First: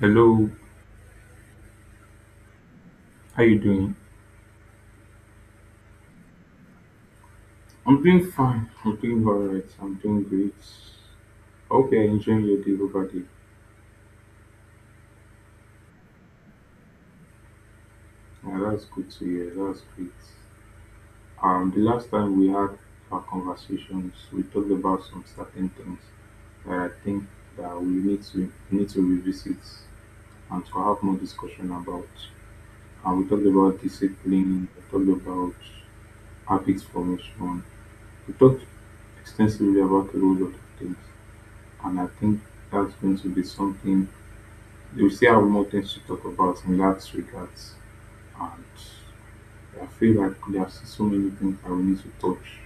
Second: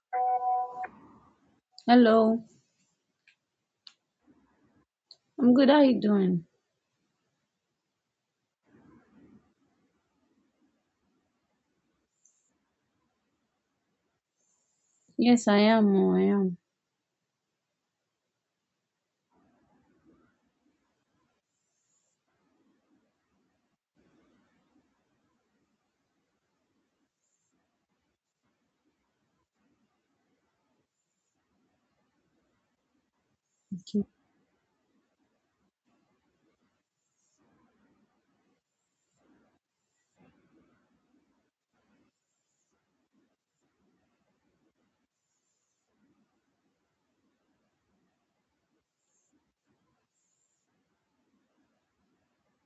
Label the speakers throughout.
Speaker 1: Hello,
Speaker 2: Hello,
Speaker 1: how you doing?
Speaker 2: I'm good. How you doing?
Speaker 1: I'm doing fine. I'm doing all right. I'm doing great. Hope you're enjoying your day over there.
Speaker 2: Yes, I am. Oh, I am.
Speaker 1: Yeah, that's good to hear. That's great. The last time we had our conversations, we talked about some certain things that I think that we need to revisit and to have more discussion about. And we talked about
Speaker 2: Okay.
Speaker 1: discipline. We talked about habit formation. We talked extensively about the role of the things. And I think that's going to be something we still have more things to talk about in that regards. And I feel like there are so many things that we need to touch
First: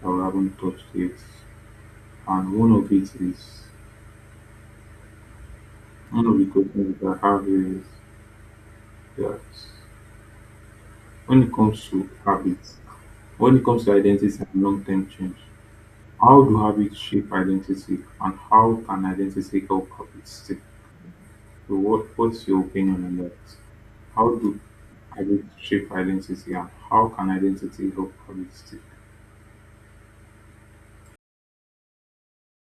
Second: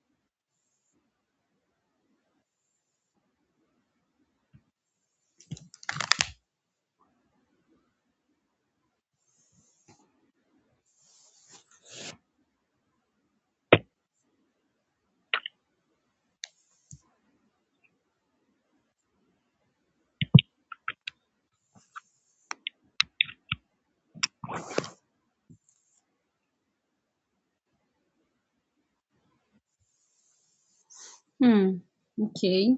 Speaker 1: that we haven't touched yet. And one of the questions that I have is that when it comes to habits, when it comes to identity and long term change, how do habits shape identity and how can identity help habits stay? So what's your opinion on that? How do identity shape identity and how can identity help identity?
Speaker 2: Hmm. Okay.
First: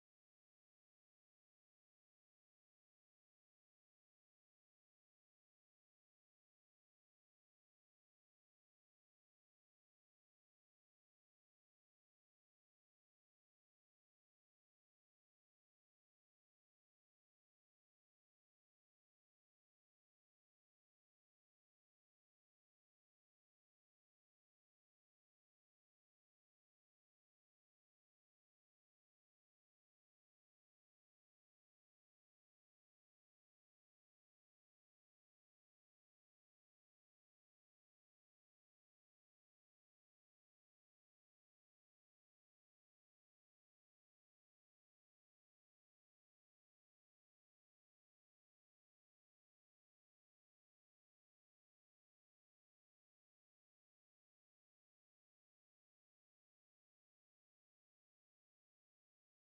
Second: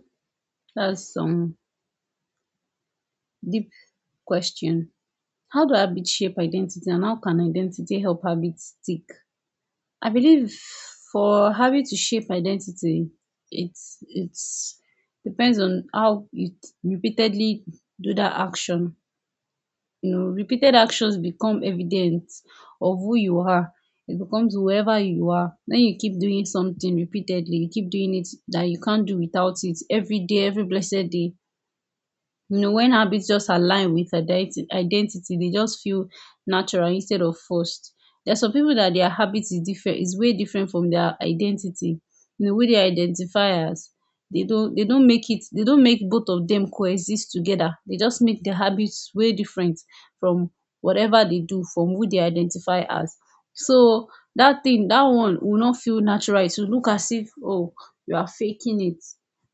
Speaker 2: That's some deep question. How do habits shape identity and how can identity help habits stick? I believe for habit to shape identity, it's depends on how you repeatedly do that action. You know, repeated actions become evidence of who you are. It becomes whoever you are. When you keep doing something repeatedly, you keep doing it that you can't do without it every day, every blessed day. You know, when habits just align with identity, they just feel natural instead of forced. There's some people that their habits is different, is way different from their identity, you know, who they identify as. They don't make both of them coexist together. They just make the habits way different from whatever they do, from who they identify as. So that thing, that one will not feel natural, it will look as if, oh, you are faking it.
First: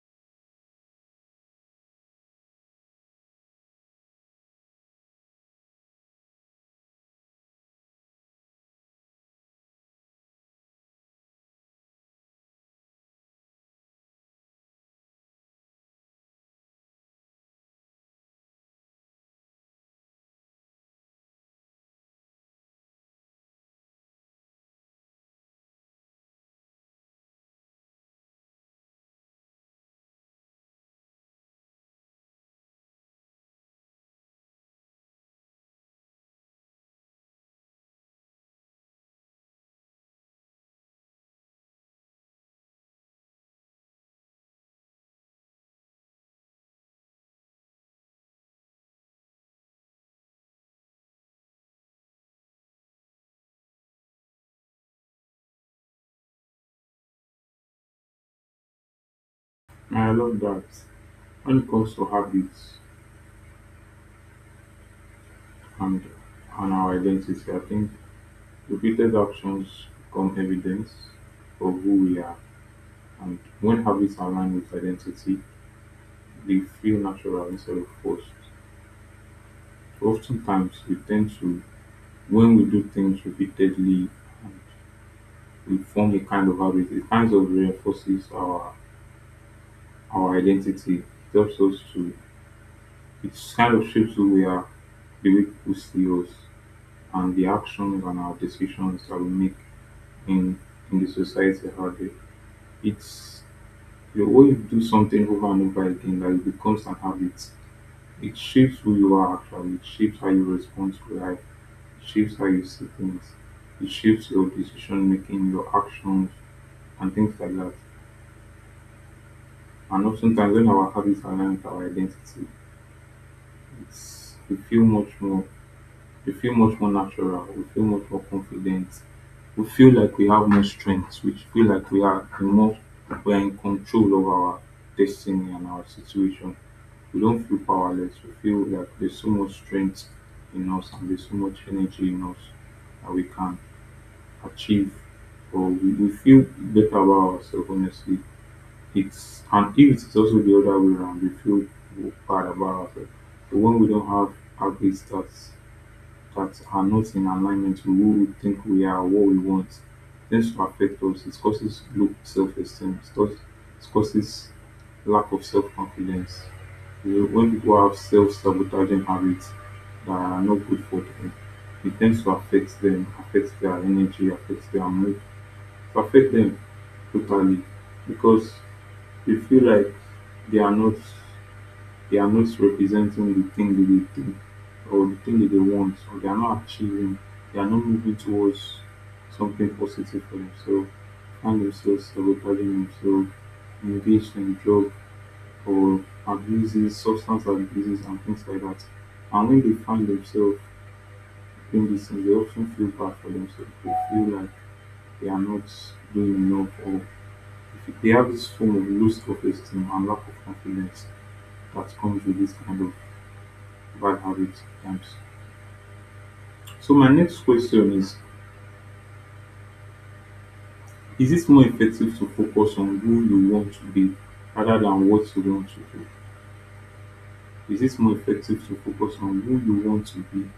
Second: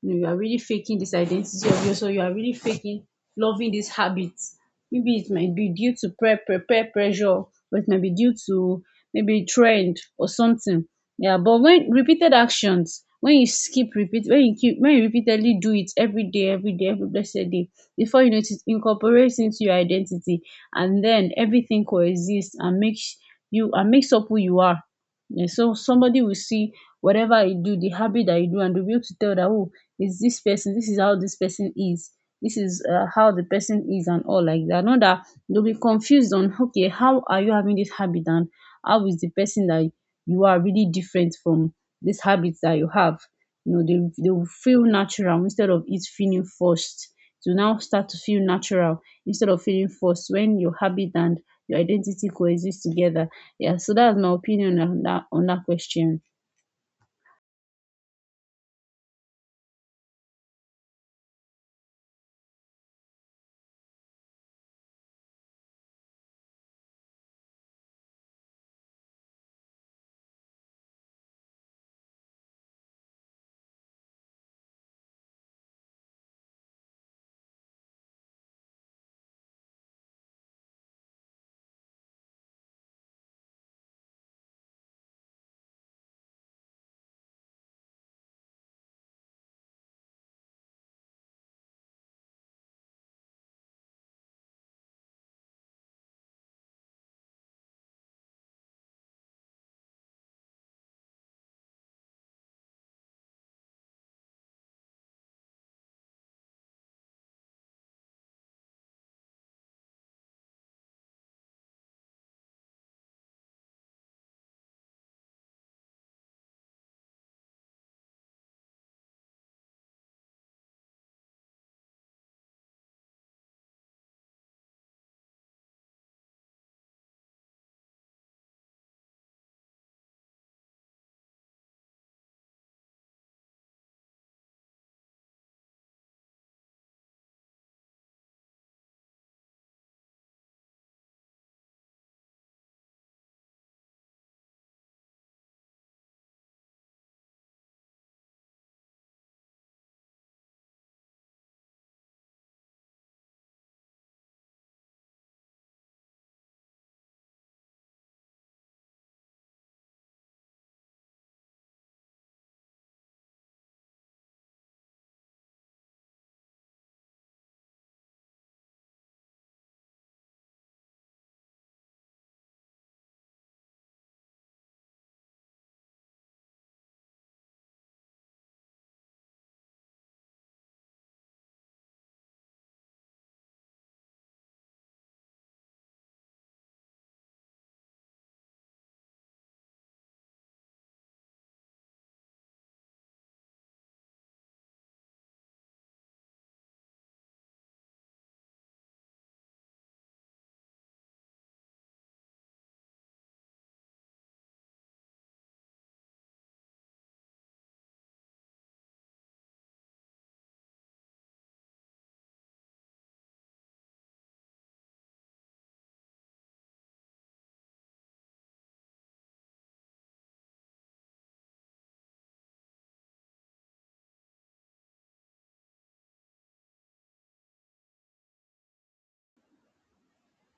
Speaker 2: You know, you are really faking this identity of yours, or you are really faking loving these habits. Maybe it might be due to peer pressure, or it might be due to maybe trend or something. Yeah, but when repeated actions, when you skip repeat, when you repeatedly do it every day, every day, every blessed day, before you know it, it incorporates into your identity, and then everything coexists and makes you and makes up who you are. Yeah, so somebody will see whatever you do, the habit that you do, and they'll be able to tell that, oh, is this person, this is how this person is, this is how the person is, and all like that. Not that they will be confused on, okay, how are you having this habit, and how is the person that you are really different from this habit that you have. You know, they will feel natural instead of it feeling forced, to now start to feel natural instead of feeling forced when your habit and your identity coexist together. Yeah, so that's my opinion on that, on that question.
Speaker 1: And I love that. When it comes to habits and and our identity, I think repeated actions become evidence of who we are. And when habits align with identity, they feel natural instead of forced. Oftentimes we tend to when we do things repeatedly and we form a kind of habit, it kind of reinforces our identity. It helps us to, it's kind of shapes who we are, the way people see us, and the actions and our decisions that we make in in the society around it. It's the way you do something over and over again that it becomes an habit. It shapes who you are actually, it shapes how you respond to life, it shapes how you see things, it shapes your decision making, your actions and things like that. And oftentimes when our habits align with our identity, it's we feel much more we feel much more natural, we feel much more confident, we feel like we have more strength, we feel like we are in control of our destiny and our situation. We don't feel powerless. We feel like there's so much strength in us and there's so much energy in us that we can achieve or we feel better about ourselves honestly. It's and if it's also the other way around, we feel bad about ourselves. But when we don't have our great starts that are not in alignment with who we think we are or what we want tends to affect us. It causes low self esteem, it causes lack of self confidence. When people have self sabotaging habits that are not good for them, it tends to affect them, affects their energy, affects their mood, it affects them totally because they feel like they are not they are not representing the thing that they think or the thing that they want, or they are not achieving, they are not moving towards something positive for themselves, find themselves sabotaging themselves, engaged in drug or abuses, substance abuses, and things like that. And when they find themselves doing this, things, they often feel bad for themselves. They feel like they are not doing enough, or they have this form of loss of esteem and lack of confidence that comes with this kind of by habit times. So my next question is it more effective to focus on who you want to be rather than what you want to do? Is it more effective to focus on who you want to be,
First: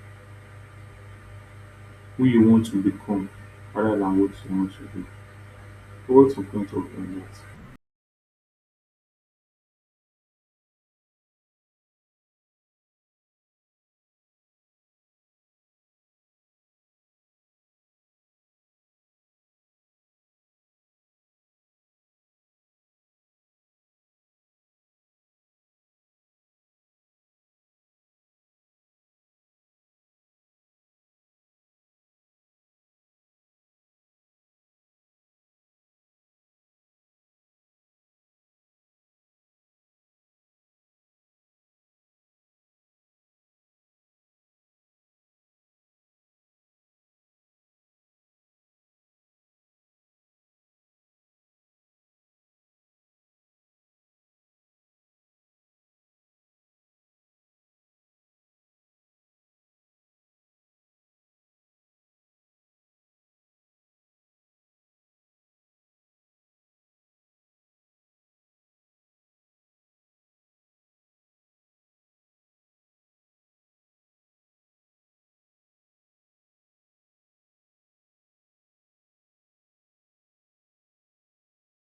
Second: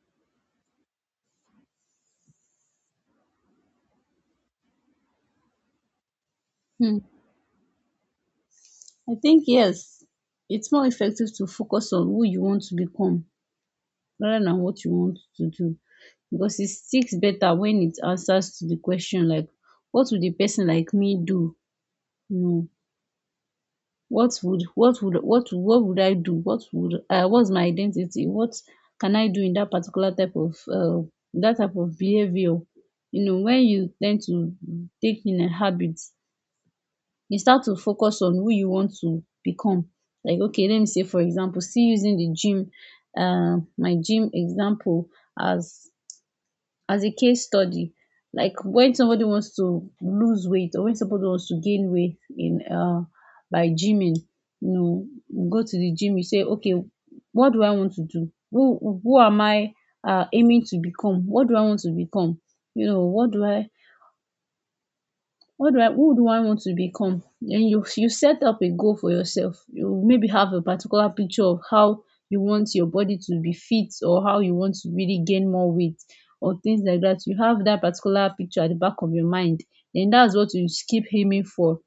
Speaker 1: who you want to become rather than what you want to do? What's your point of view
Speaker 2: hmm.
Speaker 1: on that?
Speaker 2: I think yes, it's more effective to focus on who you want to become rather than what you want to do, because it sticks better when it answers to the question like, what would a person like me do? You know, what would I do? What's my identity? What can I do in that particular type of behavior? You know, when you tend to take in a habit, you start to focus on who you want to become. Like, okay, let me say for example, still using the gym, my gym example as as a case study, like when somebody wants to lose weight or when somebody wants to gain weight in by gyming. You know, you go to the gym, you say, okay, what do I want to do, who am I aiming to become, what do I want to become? You know, what do I who do I want to become? And you set up a goal for yourself. You maybe have a particular picture of how you want your body to be fit, or how you want to really gain more weight, or things like that. You have that particular picture at the back of your mind, and that's what you keep aiming for.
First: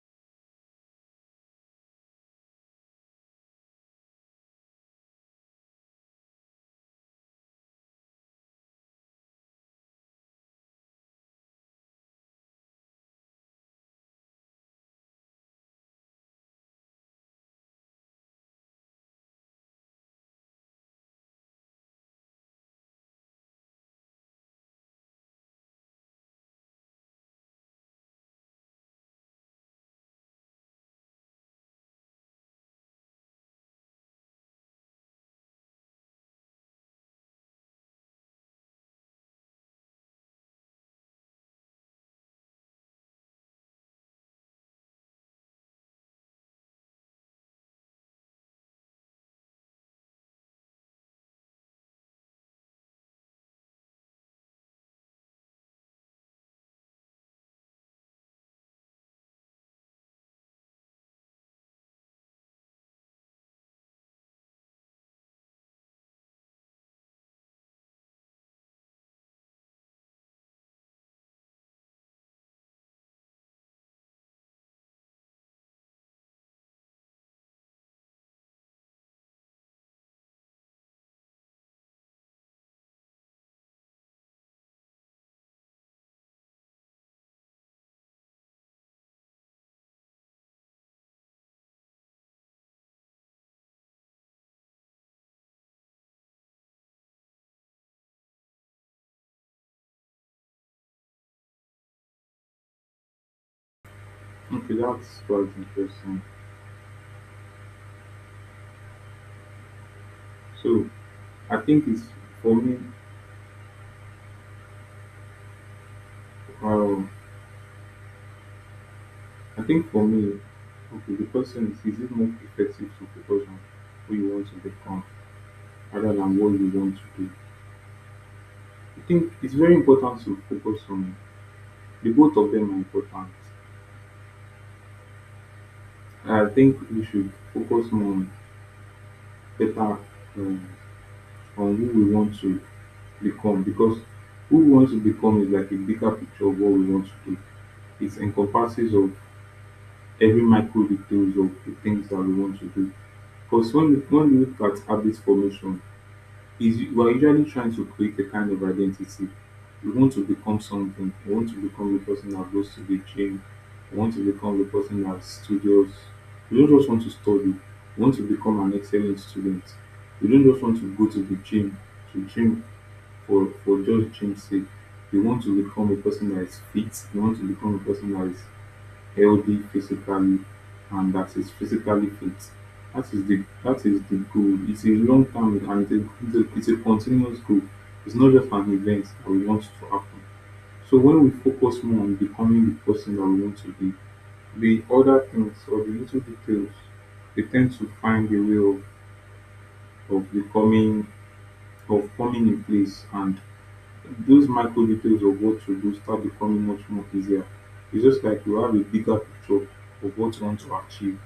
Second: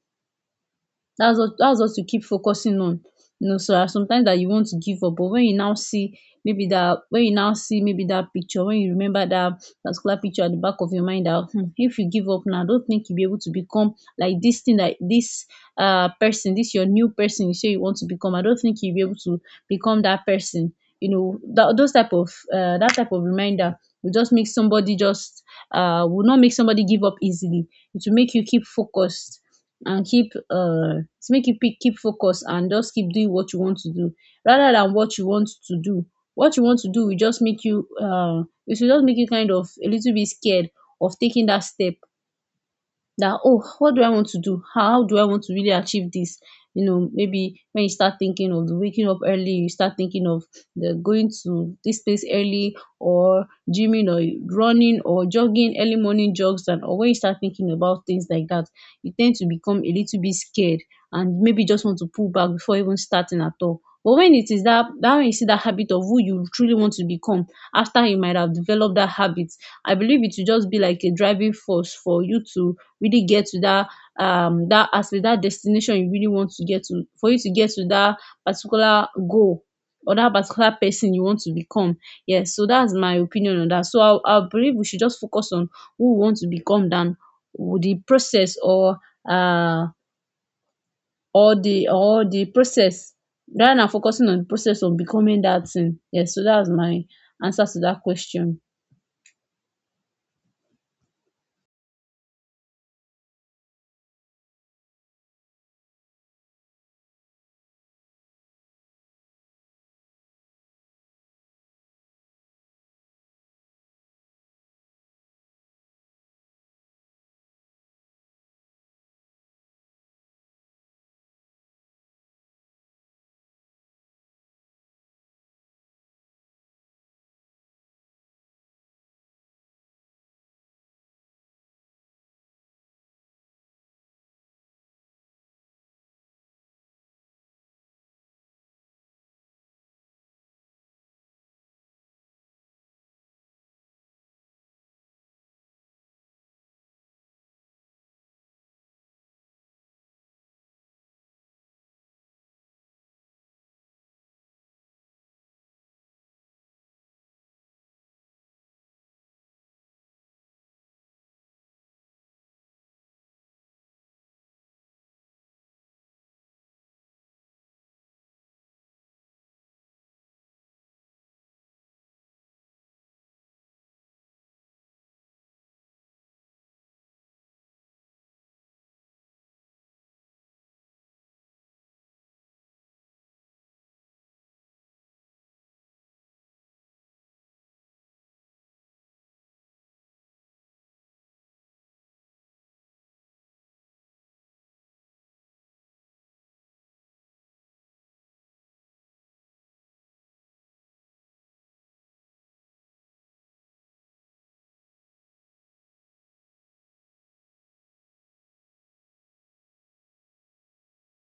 Speaker 2: That's what you keep focusing on. You know, so as sometimes that you want to give up, but when you now see, maybe that, picture, when you remember that particular picture at the back of your mind, that, if you give up now, I don't think you'll be able to become like this thing, that this person, this your new person you say you want to become, I don't think you'll be able to become that person. You know that, those type of reminder will just make somebody just will not make somebody give up easily. It will make you keep focused, and keep to make you pick keep focus, and just keep doing what you want to do rather than what you want to do. What you want to do will just make you, it will just make you kind of a little bit scared of taking that step, that, oh, what do I want to do, how do I want to really achieve this? You know, maybe when you start thinking of the waking up early, you start thinking of the going to this place early, or gymming or running or jogging early morning jogs and, or when you start thinking about things like that, you tend to become a little bit scared, and maybe just want to pull back before even starting at all. But when it is that when you see that habit of who you truly want to become, after you might have developed that habit, I believe it will just be like a driving force for you to really get to that, that aspect, that destination you really want to get to, for you to get to that particular goal, or that particular person you want to become. Yes, so that's my opinion on that. So I believe we should just focus on who we want to become than with the process, or uh or the process, rather than focusing on the process of becoming that thing. Yes, so that's my answer to that question.
Speaker 1: Okay, that's quite interesting. So I think for me, um, I think for me, okay, the question is it more effective to focus on who you want to become rather than what you want to do? I think it's very important to focus on the both of them are important. I think we should focus more on better um, on who we want to become because who we want to become is like a bigger picture of what we want to do. It encompasses of every micro details of the things that we want to do. Because when we look at habit formation, is you are usually trying to create a kind of identity. You want to become something. You want to become the person that goes to the gym. You want to become the person that studies. You don't just want to study. You want to become an excellent student. You don't just want to go to the gym to gym for just gym's sake. You want to become a person that is fit. You want to become a person that is healthy physically and that is physically fit. That is the goal. It's a long term and continuous goal. It's not just an event that we want to happen. So when we focus more on becoming the person that we want to be, the other things or the little details, they tend to find a way of becoming of coming in place and those micro details of what to do start becoming much more easier. It's just like you have a bigger picture of what you want to achieve.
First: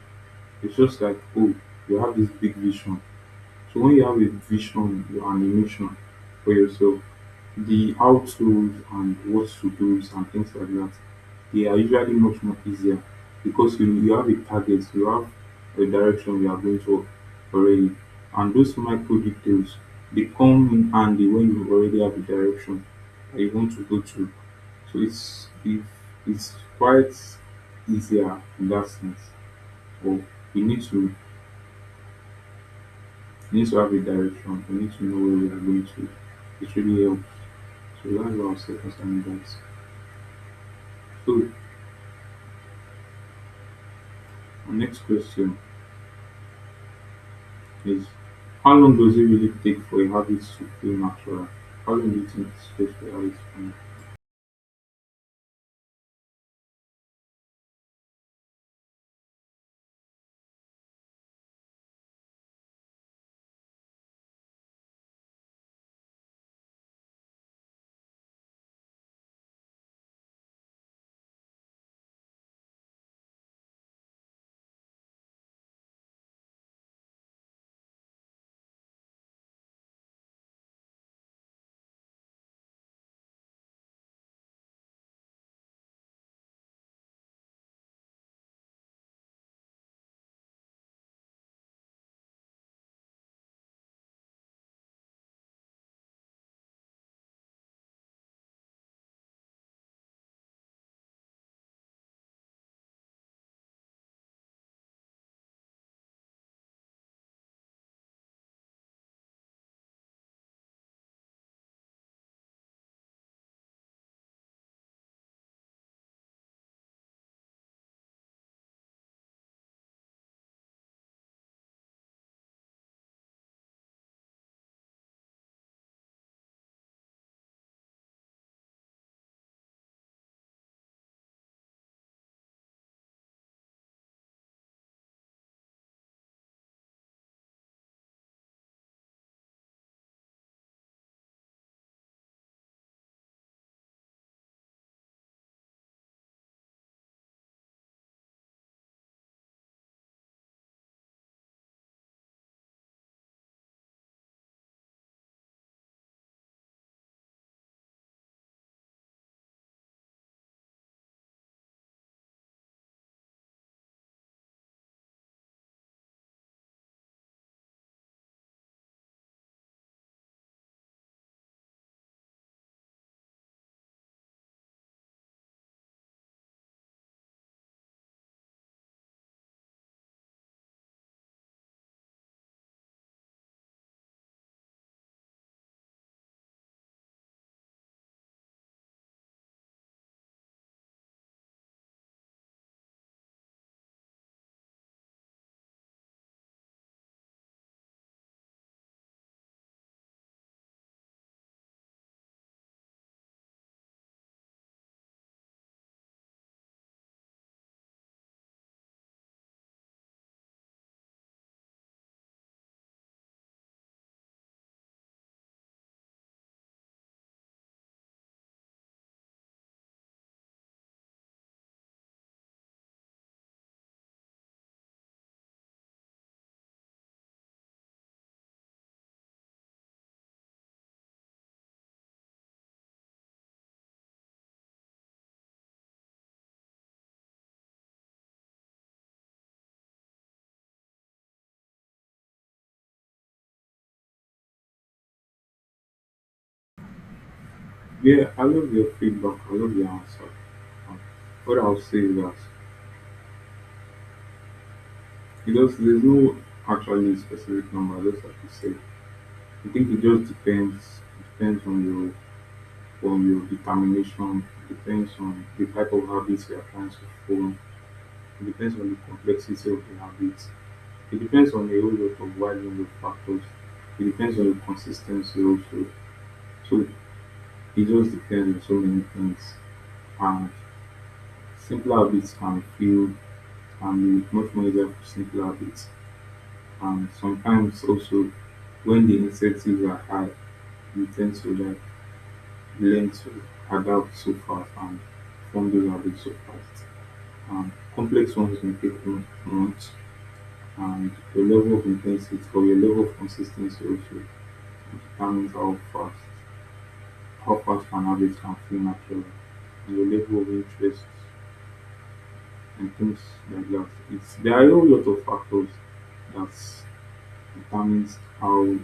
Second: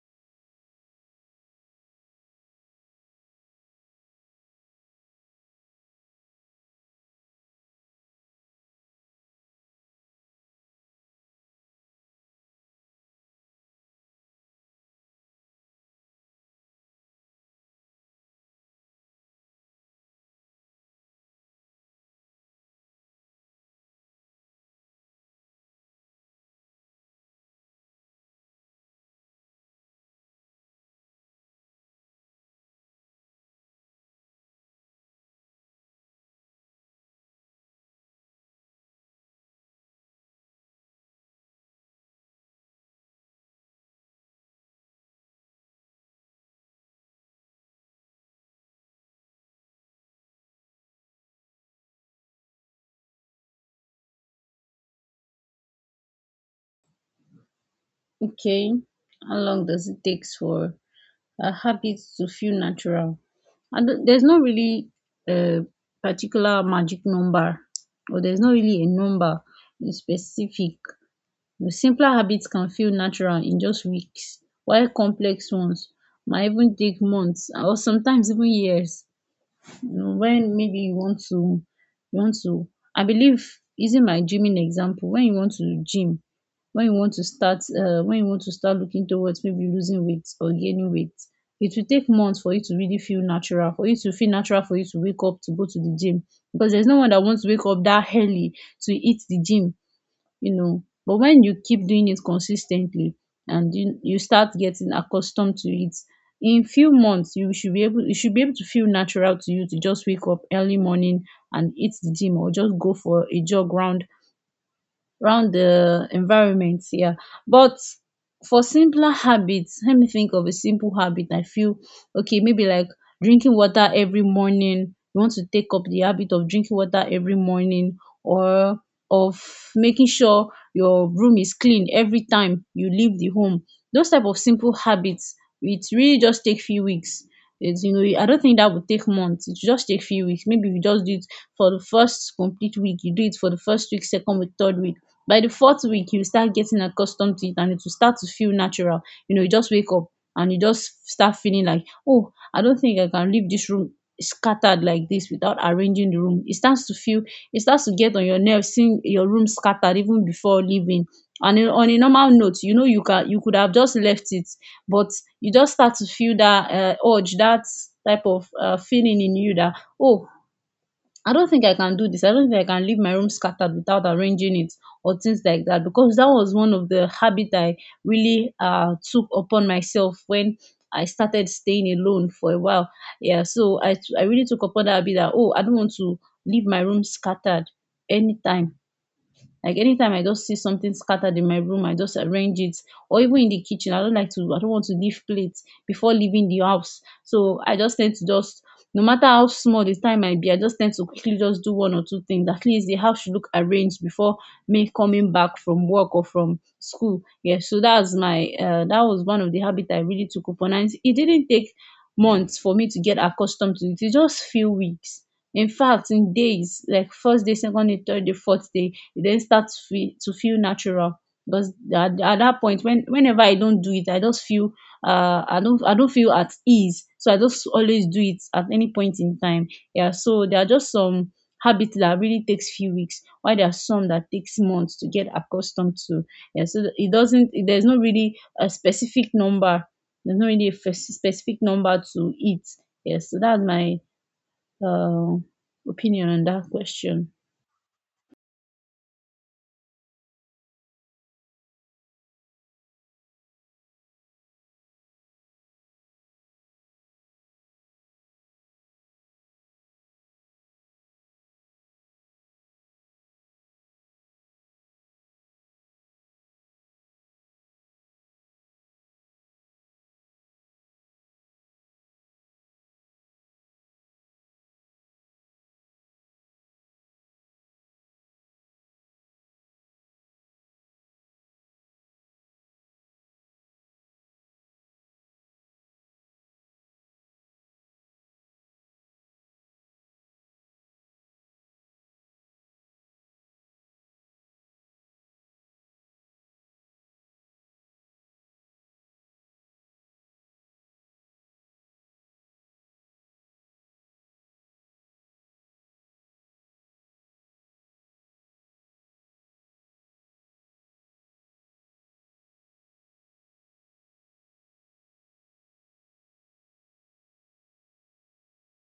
Speaker 1: It's just like, oh, you have this big vision. So when you have a vision and a mission for yourself, the how to's and what to do's and things like that, they are usually much more easier because you have a target, you have a direction you are going to already. And those micro details, they come in handy when you already have a direction that you want to go to. So it's quite easier in that sense. But you need to we need to have a direction. We need to know where we are going to. It really helps. So that's what I'll say concerning that. So our next question is how long does it really take for a habit to feel natural? How long do you think it takes for a habit to feel natural?
Speaker 2: Okay. How long does it take for habits to feel natural? And there's not really a particular magic number, or there's not really a number in specific. The simpler habits can feel natural in just weeks, while complex ones might even take months or sometimes even years. You know, when maybe you want to I believe, using my gymming example, when you want to gym, when you want to start looking towards maybe losing weight or gaining weight, it will take months for you to feel natural for you to wake up to go to the gym, because there's no one that wants to wake up that early to hit the gym. You know, but when you keep doing it consistently, and you start getting accustomed to it, in few months you should be able to feel natural to you to just wake up early morning and hit the gym, or just go for a jog round, around the environment. Yeah. But for simpler habits, let me think of a simple habit, I feel, okay, maybe like drinking water every morning. You want to take up the habit of drinking water every morning, or of making sure your room is clean every time you leave the home. Those type of simple habits, it really just take few weeks. It's, you know, I don't think that would take months, it just take few weeks. Maybe you just do it for the first complete week, you do it for the first week, second week, third week, by the fourth week you start getting accustomed to it and it will start to feel natural. You know, you just wake up and you just start feeling like, oh, I don't think I can leave this room scattered like this without arranging the room. It starts to feel, it starts to get on your nerves, seeing your room scattered even before leaving, and on a normal note, you know, you could have just left it. But you just start to feel that urge, that type of feeling in you, that, oh, I don't think I can do this. I don't think I can leave my room scattered without arranging it, or things like that. Because that was one of the habit I really took upon myself when I started staying alone for a while. Yeah, so I really took upon that habit that, oh, I don't want to leave my room scattered anytime. Like anytime I just see something scattered in my room, I just arrange it. Or even in the kitchen, I don't like to, I don't want to leave plates before leaving the house. So I just tend to just, no matter how small the time might be, I just tend to quickly just do one or two things. At least the house should look arranged before me coming back from work or from school. Yeah, so that was one of the habit I really took upon. And it didn't take months for me to get accustomed to it. It just few weeks. In fact, in days, like first day, second day, third day, fourth day, e den start to feel natural because at that point when whenever I don't do it I just feel I don't feel at ease, so I just always do it at any point in time. Yeah, so there are just some habits that really takes few weeks, while there are some that takes months to get accustomed to. Yeah, so it doesn't there's no really a specific number, there's no really a specific number to it. Yes, so that's my um opinion on that question.
Speaker 1: Yeah, I love your feedback. I love your answer. Um, What I'll say is that it does, there's no actually specific number, just like you said. I think it depends on your determination, it depends on the type of habits you are trying to form. It depends on the complexity of the habits. It depends on a whole lot of wide range of factors. It depends on the consistency also. So it just depends on so many things. And simpler habits can feel can be much more easier for simpler habits. And sometimes also when the incentives are high, you tend to like learn to adapt so fast and form those habits so fast. And complex ones may take months. And your level of intensity or your level of consistency also determines how fast an habit can feel natural and your level of interest and things like that. It's there are a whole lot of factors that determines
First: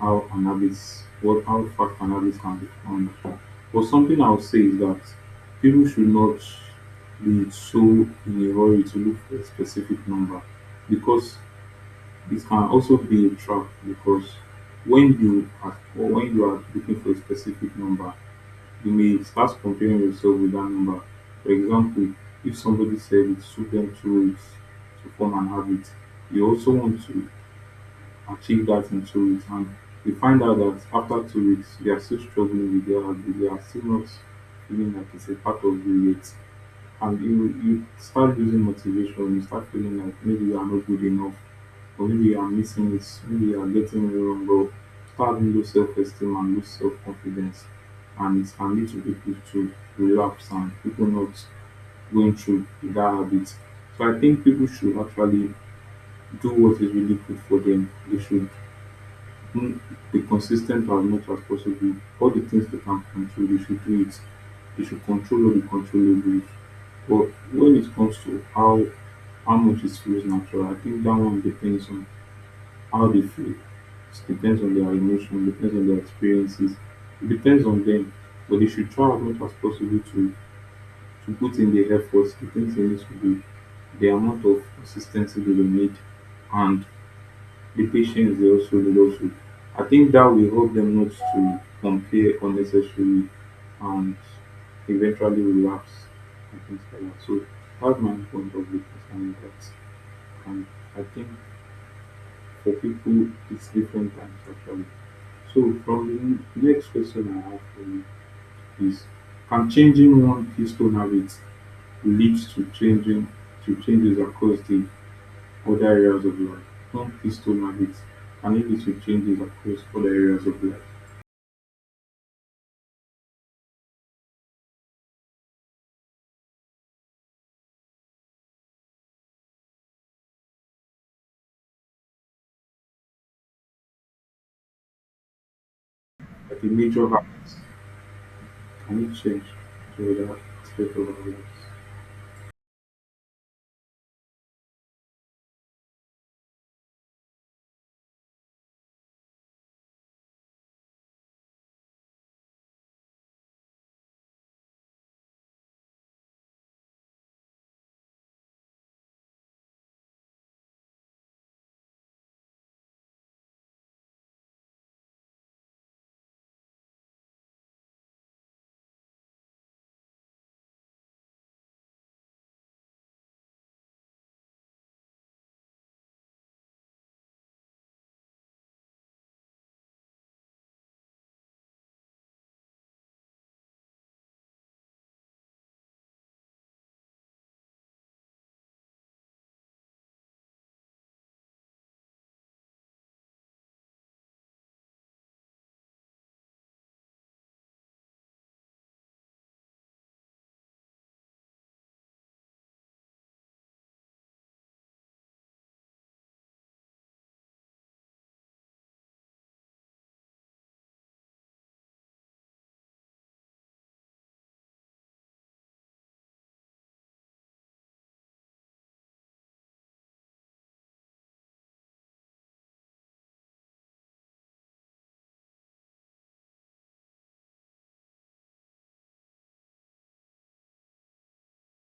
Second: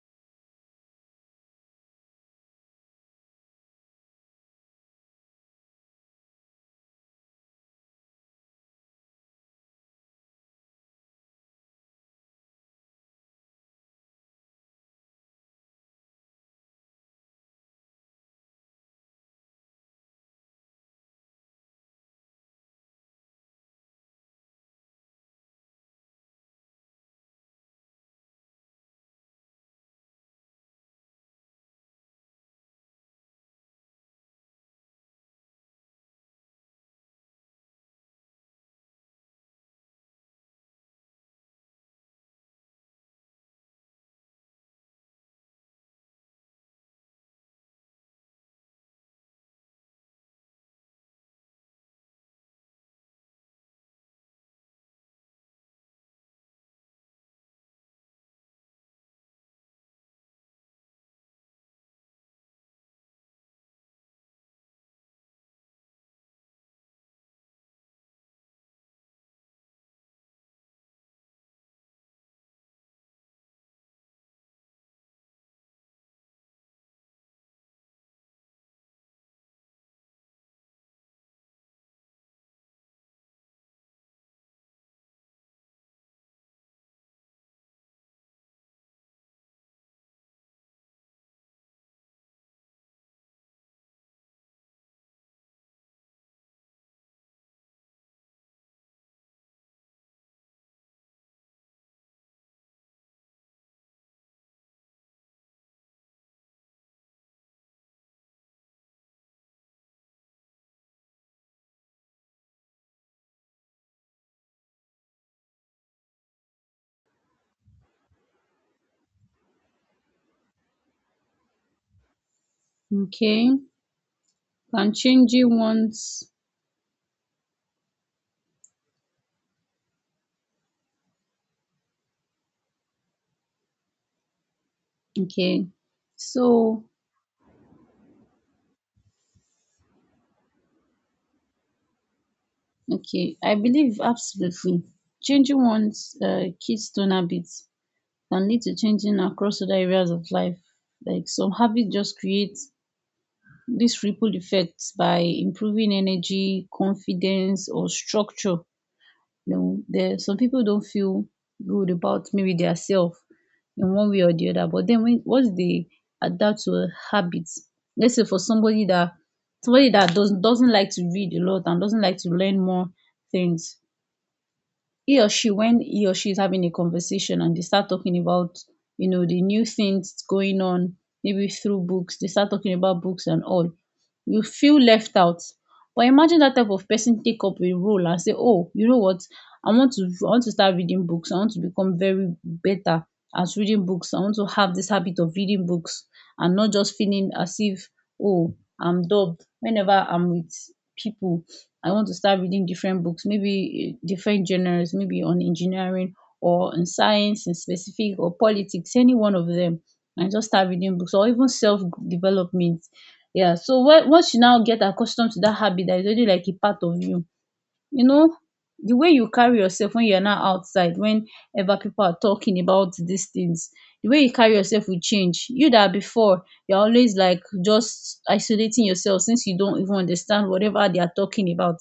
Speaker 1: how an habit what how fast an habit can become natural. But something I would say is that people should not be so in a hurry to look for a specific number because it can also be a trap because when you are looking for a specific number, you may start comparing yourself with that number. For example, if somebody said it took them 2 weeks to form an habit, you also want to achieve that in 2 weeks, and you find out that after 2 weeks, they are still struggling with their habit, they are still not feeling like it's a part of you yet and you start losing motivation. You start feeling like maybe you are not good enough, or maybe you are missing it, maybe you are getting it wrong, or start having low self esteem and low self confidence, and it can lead to people to relapse and people not going through that habit. So I think people should actually do what is really good for them. They should Mm, be consistent as much as possible. All the things they can control, they should do it. They should control all the controllables. But when it comes to how much it feels natural, I think that one depends on how they feel. It depends on their emotion, depends on their experiences. It depends on them. But they should try as much as possible to put in the efforts, the things they need to do, the amount of consistency they will need and the patients they also the also, I think that will help them not to compare unnecessarily and eventually relapse and things like that. So that's my point of view concerning that. And I think for people it's different times actually. So from the next question I have for you is, can changing one keystone habit leads to changing to changes across the other areas of life? Hence this tone and beat. Can it lead to changes across other areas of life?
Speaker 2: Okay. Can changing one's okay
Speaker 1: Like a
Speaker 2: so
Speaker 1: major artist, can it change to other aspects of our lives?
Speaker 2: Okay, I believe absolutely changing one's keystone habits can lead to changing across other areas of life. Like some habits just create this ripple effect by improving energy, confidence, or structure. No, there some people don't feel good about maybe their self in one way or the other. But then when once they adapt to a habit, let's say for somebody that doesn't like to read a lot and doesn't like to learn more things, he or she when he or she is having a conversation and they start talking about, you know, the new things going on, maybe through books, they start talking about books and all, you feel left out. But imagine that type of person take up a role and say, oh, you know what, I want to start reading books, I want to become very better at reading books, I want to have this habit of reading books and not just feeling as if, oh, I'm dubbed whenever I'm with people. I want to start reading different books, maybe different genres, maybe on engineering or in science in specific or politics, any one of them, and just start reading books or even self development. Yeah, so once you now get accustomed to that habit that is already like a part of you, you know, the way you carry yourself when you're now outside whenever people are talking about these things, the way you carry yourself will change. You that before you're always like just isolating yourself since you don't even understand whatever they are talking about,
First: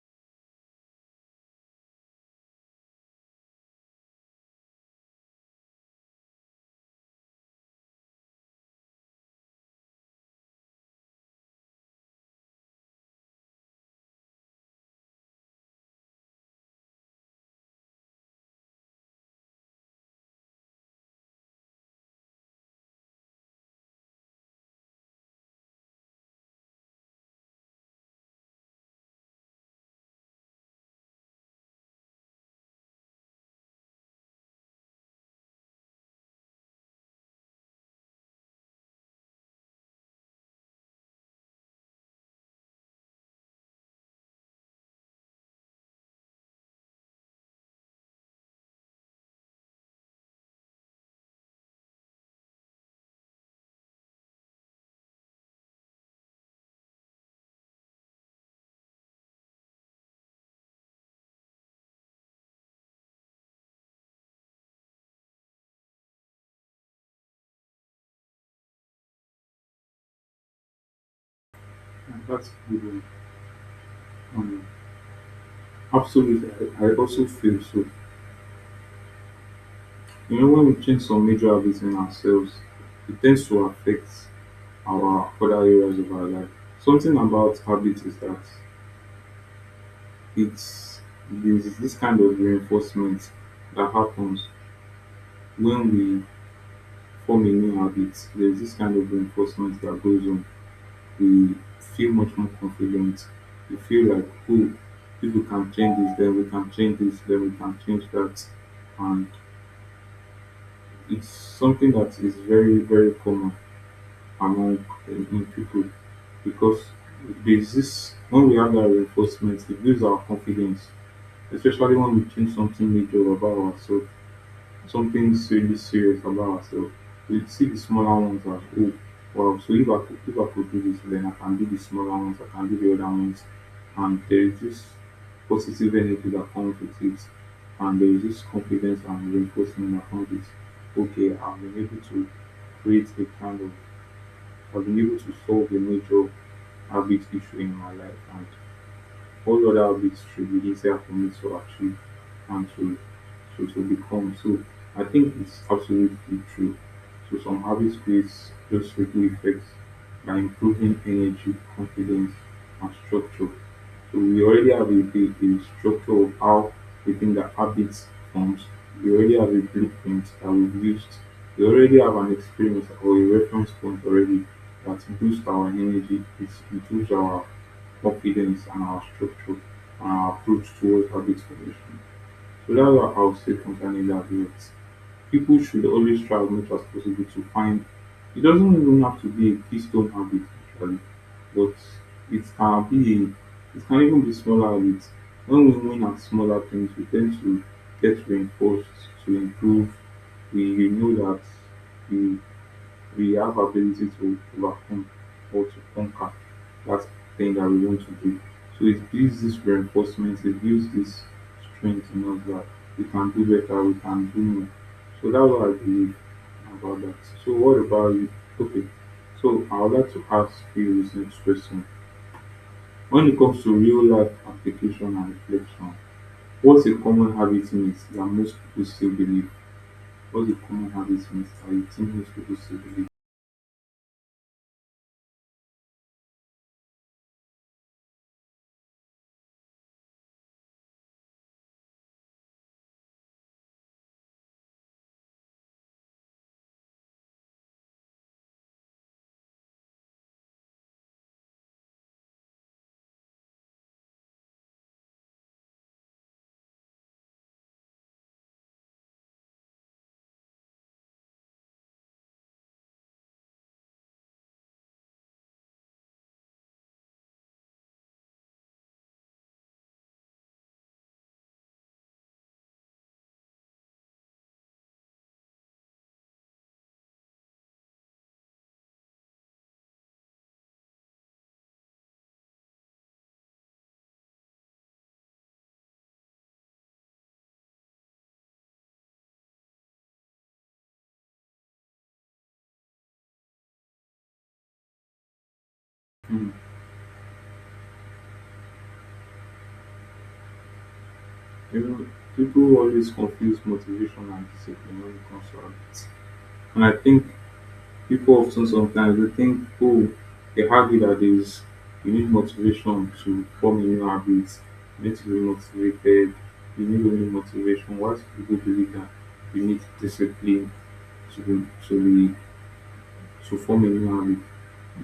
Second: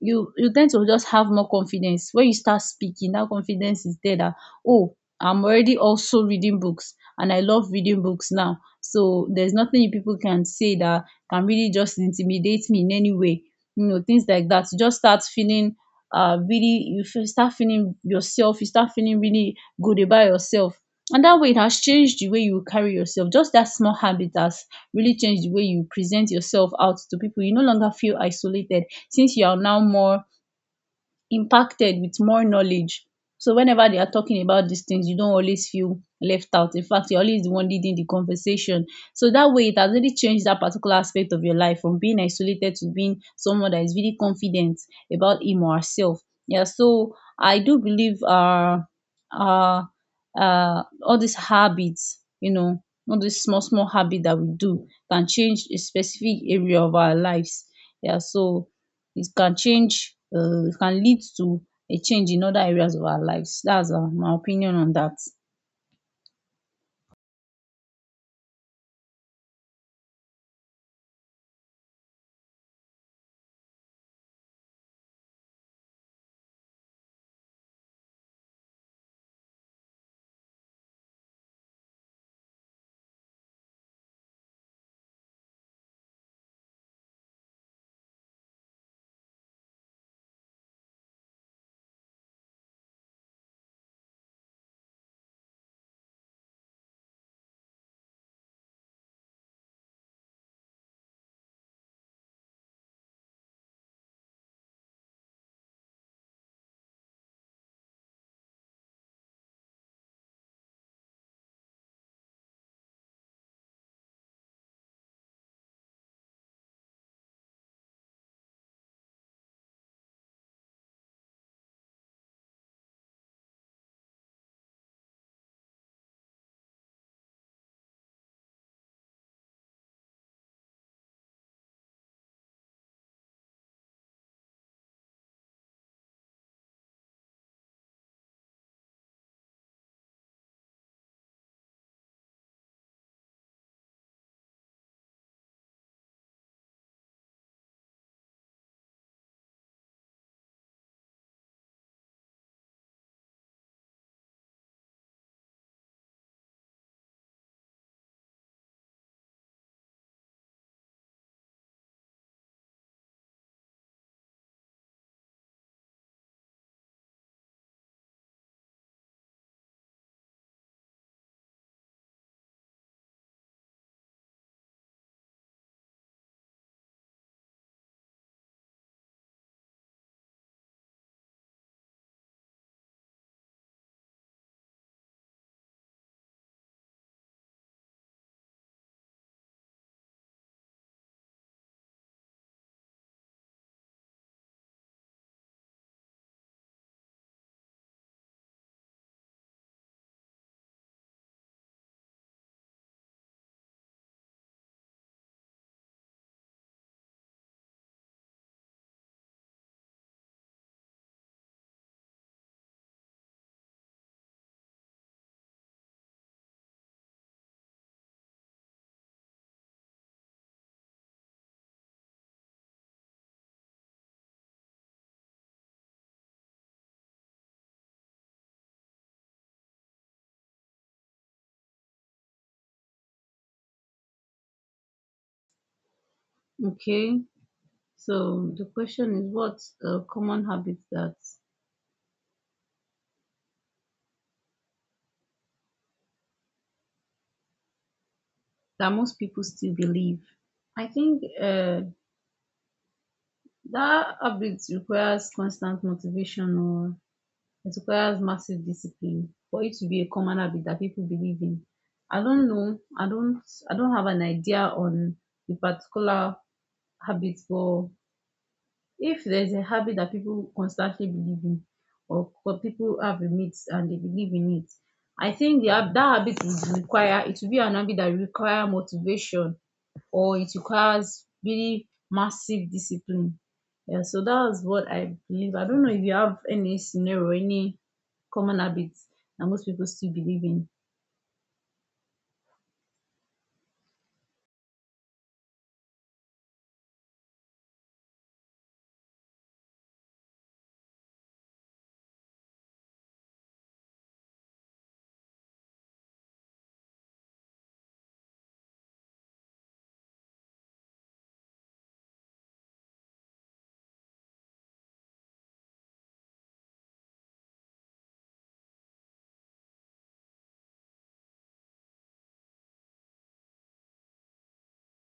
Speaker 2: you tend to just have more confidence. When you start speaking, that confidence is there, that oh, I'm already also reading books and I love reading books now, so there's nothing you people can say that can really just intimidate me in any way, you know, things like that. You just start feeling start feeling yourself, you start feeling really good about yourself. And that way, it has changed the way you carry yourself. Just that small habit has really changed the way you present yourself out to people. You no longer feel isolated since you are now more impacted with more knowledge. So whenever they are talking about these things, you don't always feel left out. In fact, you're always the one leading the conversation. So that way, it has really changed that particular aspect of your life from being isolated to being someone that is really confident about him or herself. Yeah. So I do believe uh all these habits, you know, all these small small habits that we do can change a specific area of our lives. Yeah. So it can lead to a change in other areas of our lives. That's my opinion on that.
Speaker 1: And that's a good one. Um, absolutely, I also feel so. You know, when we change some major habits in ourselves, it tends to affect our other areas of our life. Something about habit is that it's there's this kind of reinforcement that happens when we form a new habit, there's this kind of reinforcement that goes on. We feel much more confident. We feel like, oh, if we can change this, then we can change this, then we can change that. And it's something that is very, very common among in people, because there's this when we have that reinforcement, it builds our confidence, especially when we change something major about ourselves. Something really serious about ourselves. We see the smaller ones as, oh, well, so if I could do this then I can do the smaller ones, I can do the other ones, and there is this positive energy that comes with it, and there is this confidence and reinforcement that comes with, okay, I've been able to create a kind of I've been able to solve a major habit issue in my life, and all other weeks should be easier for me to achieve and to to become. So I think it's absolutely true. So some habits creates those ripple effects by improving energy, confidence, and structure. So we already have a structure of how we think that habits forms. We already have a blueprint that we've used. We already have an experience or a reference point already that boosts our energy, it improves our confidence and our structure and our approach towards habit formation. So that's what I'll say concerning that note. People should always try as much as possible to find it doesn't even have to be a keystone habit actually, but it can be it can even be smaller habits. When we win at smaller things we tend to get reinforced to improve. We know that we we have ability to overcome or to conquer that thing that we want to do. So it gives this reinforcement, it gives this strength in us that we can do better, we can do more. So that's what I believe about that. So what about you? Okay. So I would like to ask you this next question. When it comes to real life application and reflection, what's a common habit myth that most people still believe? What's a common habit myth that you think most people still believe?
Speaker 2: Okay, so the question is what common habits that most people still believe? I think that habit requires constant motivation or it requires massive discipline for it to be a common habit that people believe in. I don't know. I don't. I don't have an idea on the particular habits, but if there's a habit that people constantly believe in, or people have a myth and they believe in it, I think the hab that habit would require, it will be an habit that require motivation or it requires really massive discipline. Yeah, so that's what I believe. I don't know if you have any scenario, any common habits that most people still believe in.
Speaker 1: Hmm. You know, people always confuse motivation and discipline when it comes to habits. And I think people often sometimes they think, oh, a habit that is you need motivation to form a new habit, you need to be motivated, you need only motivation. Whilst people believe that you need discipline to be to be to form a new habit.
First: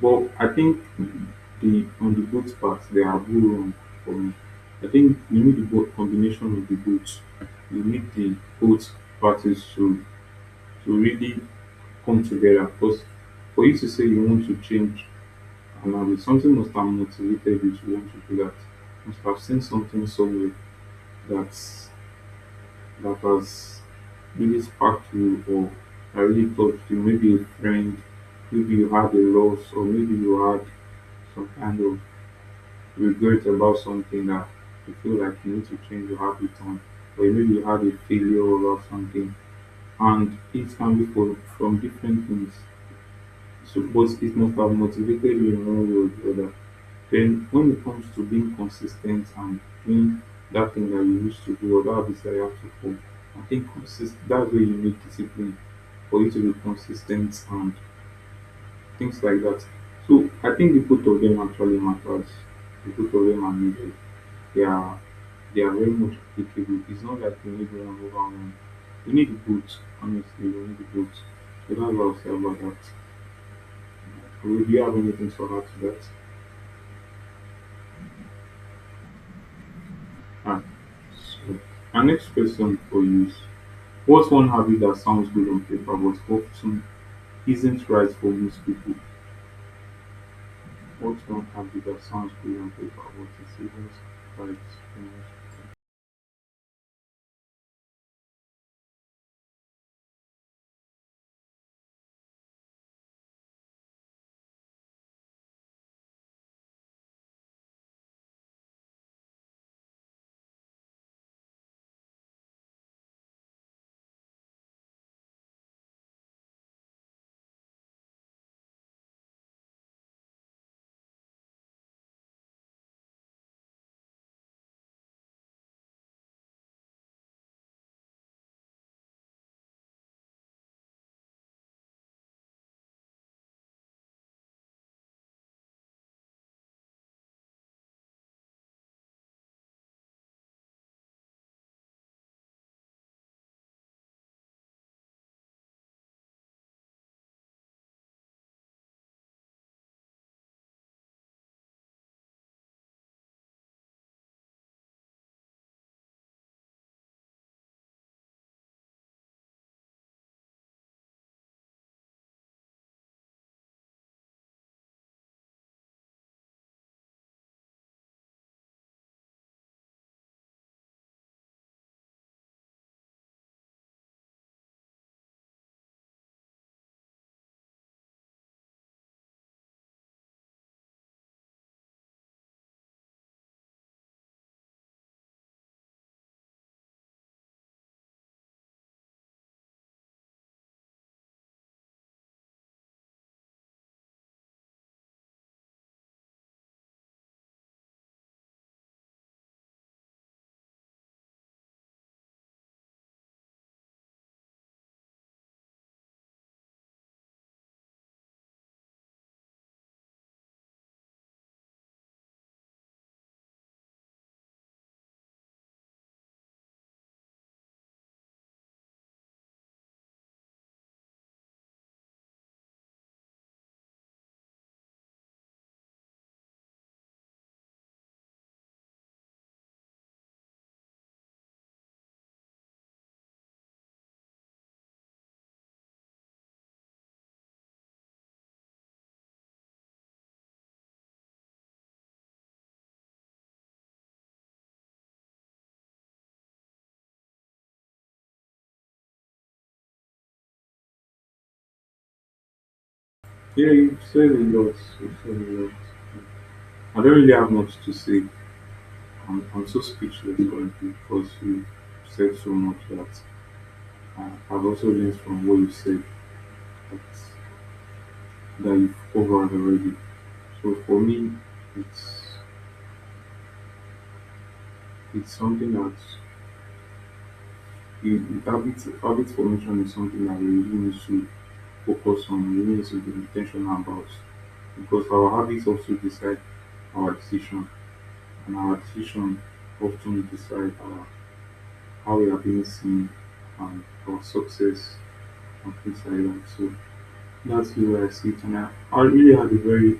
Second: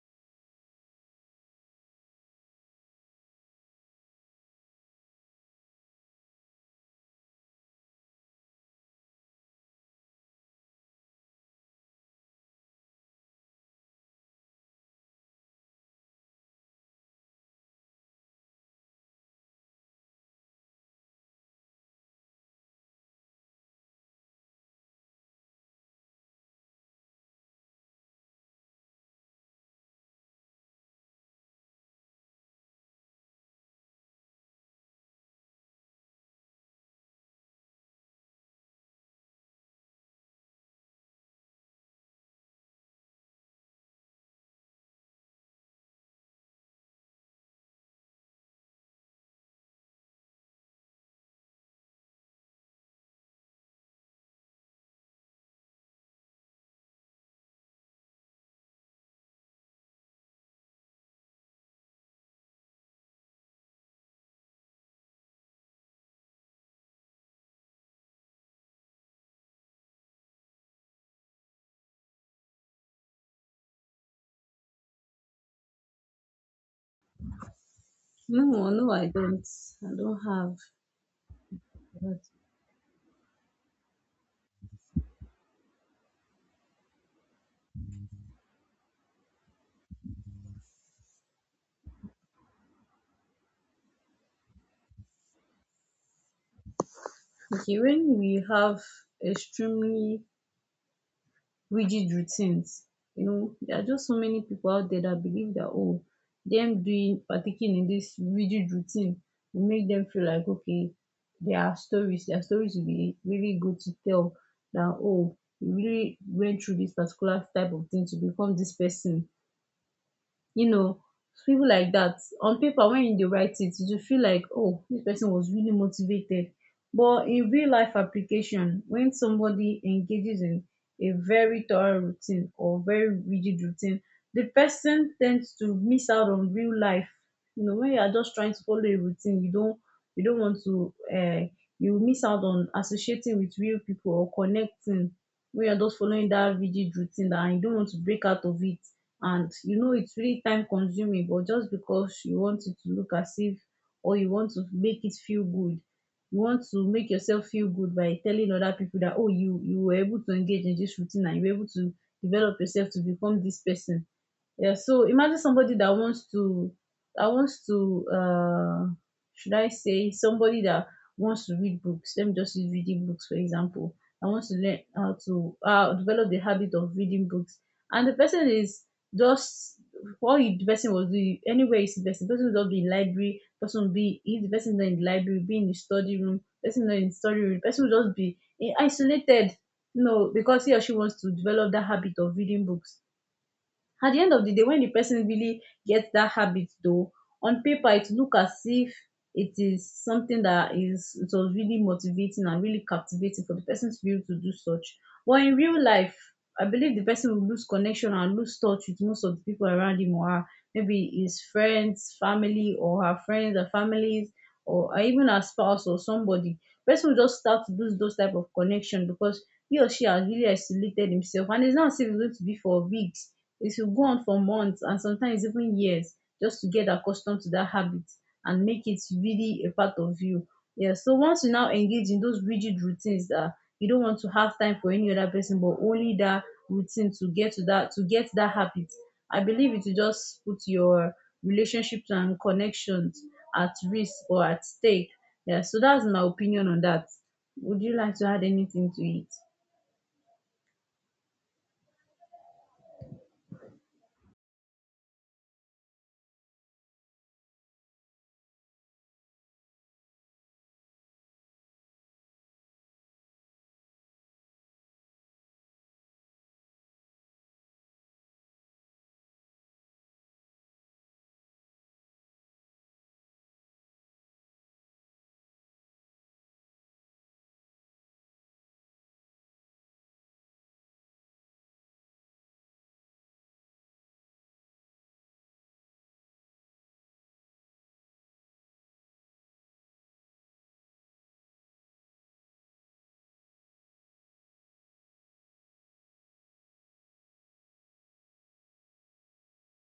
Speaker 1: But I think the on the both part they are both wrong for me. I think you need the both combination of the both. You need the both parties to really come together. Because for you to say you want to change and now it's something must have motivated you to want to do that. Must have seen something somewhere that's that has really sparked you or that really touched you. Maybe a friend, maybe you had a loss or maybe you had some kind of regret about something that you feel like you need to change your habit on, or maybe you had a failure about something, and it can be for, from different things. Suppose it must have motivated you in one way or the other. Then, when it comes to being consistent and doing that thing that you used to do or that habit that you have to form, I think that's where you need discipline for you to be consistent and things like that. So, I think the both of them actually matters. The both of them are needed. Yeah. They are very much applicable. It's not like you need one over one. You need both, honestly. You need both. So that's what I'll say about that. Do you have anything to add to that?
Speaker 2: No, no, I don't. I don't have.
Speaker 1: Ah, so, our
Speaker 2: But
Speaker 1: next question for you is, what's one habit that sounds good on paper but often isn't right for most people? What's one habit that sounds good on paper but it isn't right for most
Speaker 2: okay, when we have extremely rigid routines. You know, there are just so many people out there that believe that, oh, them doing partaking in this rigid routine will make them feel like, okay, their stories will be really good to tell, that oh, you really went through this particular type of thing to become this person, you know, people like that. On paper, when you dey write it, you feel like, oh, this person was really motivated. But in real life application, when somebody engages in a very thorough routine or very rigid routine, the person tends to miss out on real life. You know, when you are just trying to follow a routine, you don't want to you miss out on associating with real people or connecting when you're just following that rigid routine that you don't want to break out of it. And you know it's really time consuming, but just because you want it to look as if, or you want to make it feel good, you want to make yourself feel good by telling other people that oh, you were able to engage in this routine and you were able to develop yourself to become this person. Yeah, so imagine somebody that wants to, that wants to uh should I say somebody that wants to read books. Let me just use reading books for example. I wants to learn how to develop the habit of reading books. And the person is just the person will do anywhere is the person. The person will just be in library, person will be, if the person is not in the library, be in the study room, person not in the study room, person will just be in isolated. No, because he or she wants to develop that habit of reading books. At the end of the day, when the person really gets that habit, though on paper it look as if it is something that is it was really motivating and really captivating for the person to be able to do such, but in real life I believe the person will lose connection and lose touch with most of the people around him or her, maybe his friends family or her friends and families or even her spouse or somebody. Person will just start to lose those type of connection because he or she has really isolated himself. And it's not as if it's going to be for weeks, it will go on for months and sometimes even years, just to get accustomed to that habit and make it really a part of you. Yeah. So once you now engage in those rigid routines that you don't want to have time for any other person, but only that routine to get that habit, I believe it will just put your relationships and connections at risk or at stake. Yeah. So that's my opinion on that. Would you like to add anything to it?
Speaker 1: people? Yeah, you said a lot. You said a lot. I don't really have much to say. I'm so speechless currently because you said so much that I've also learned from what you said that, that you've covered already. So for me, it's it's something that it, habit formation is something that we really need to focus on. We really need to be intentional about because our habits also decide our decision, and our decision often decide our, how we are being seen and our success and things like that. So that's where I sit, and I really had a very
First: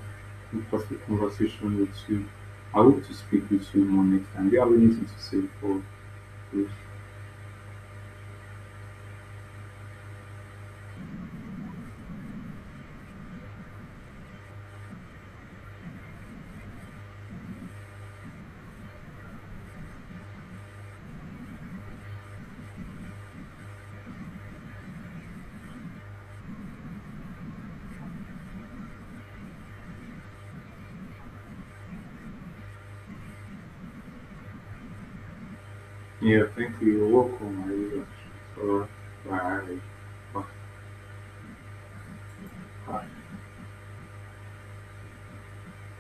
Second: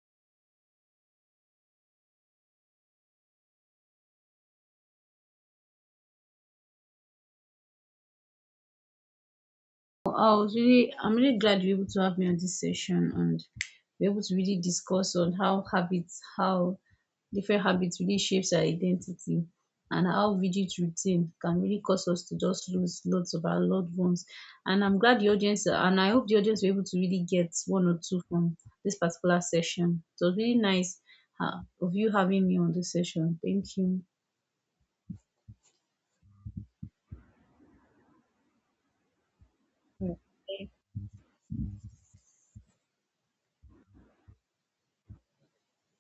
Speaker 1: interesting conversation with you. I hope to speak with you more next time. Do you have anything to say before we close?
Speaker 2: I was really, I'm really glad you're able to have me on this session and we're able to really discuss on how habits, how different habits really shapes our identity and how rigid routine can really cause us to just lose lots of our loved ones. And I'm glad the audience, and I hope the audience were able to really get one or two from this particular session. It was really nice of you having me on this session. Thank you.
Speaker 1: Yeah, thank you. You're welcome. I really appreciate it. All right.
Speaker 2: Mm.
Speaker 1: Bye. Bye.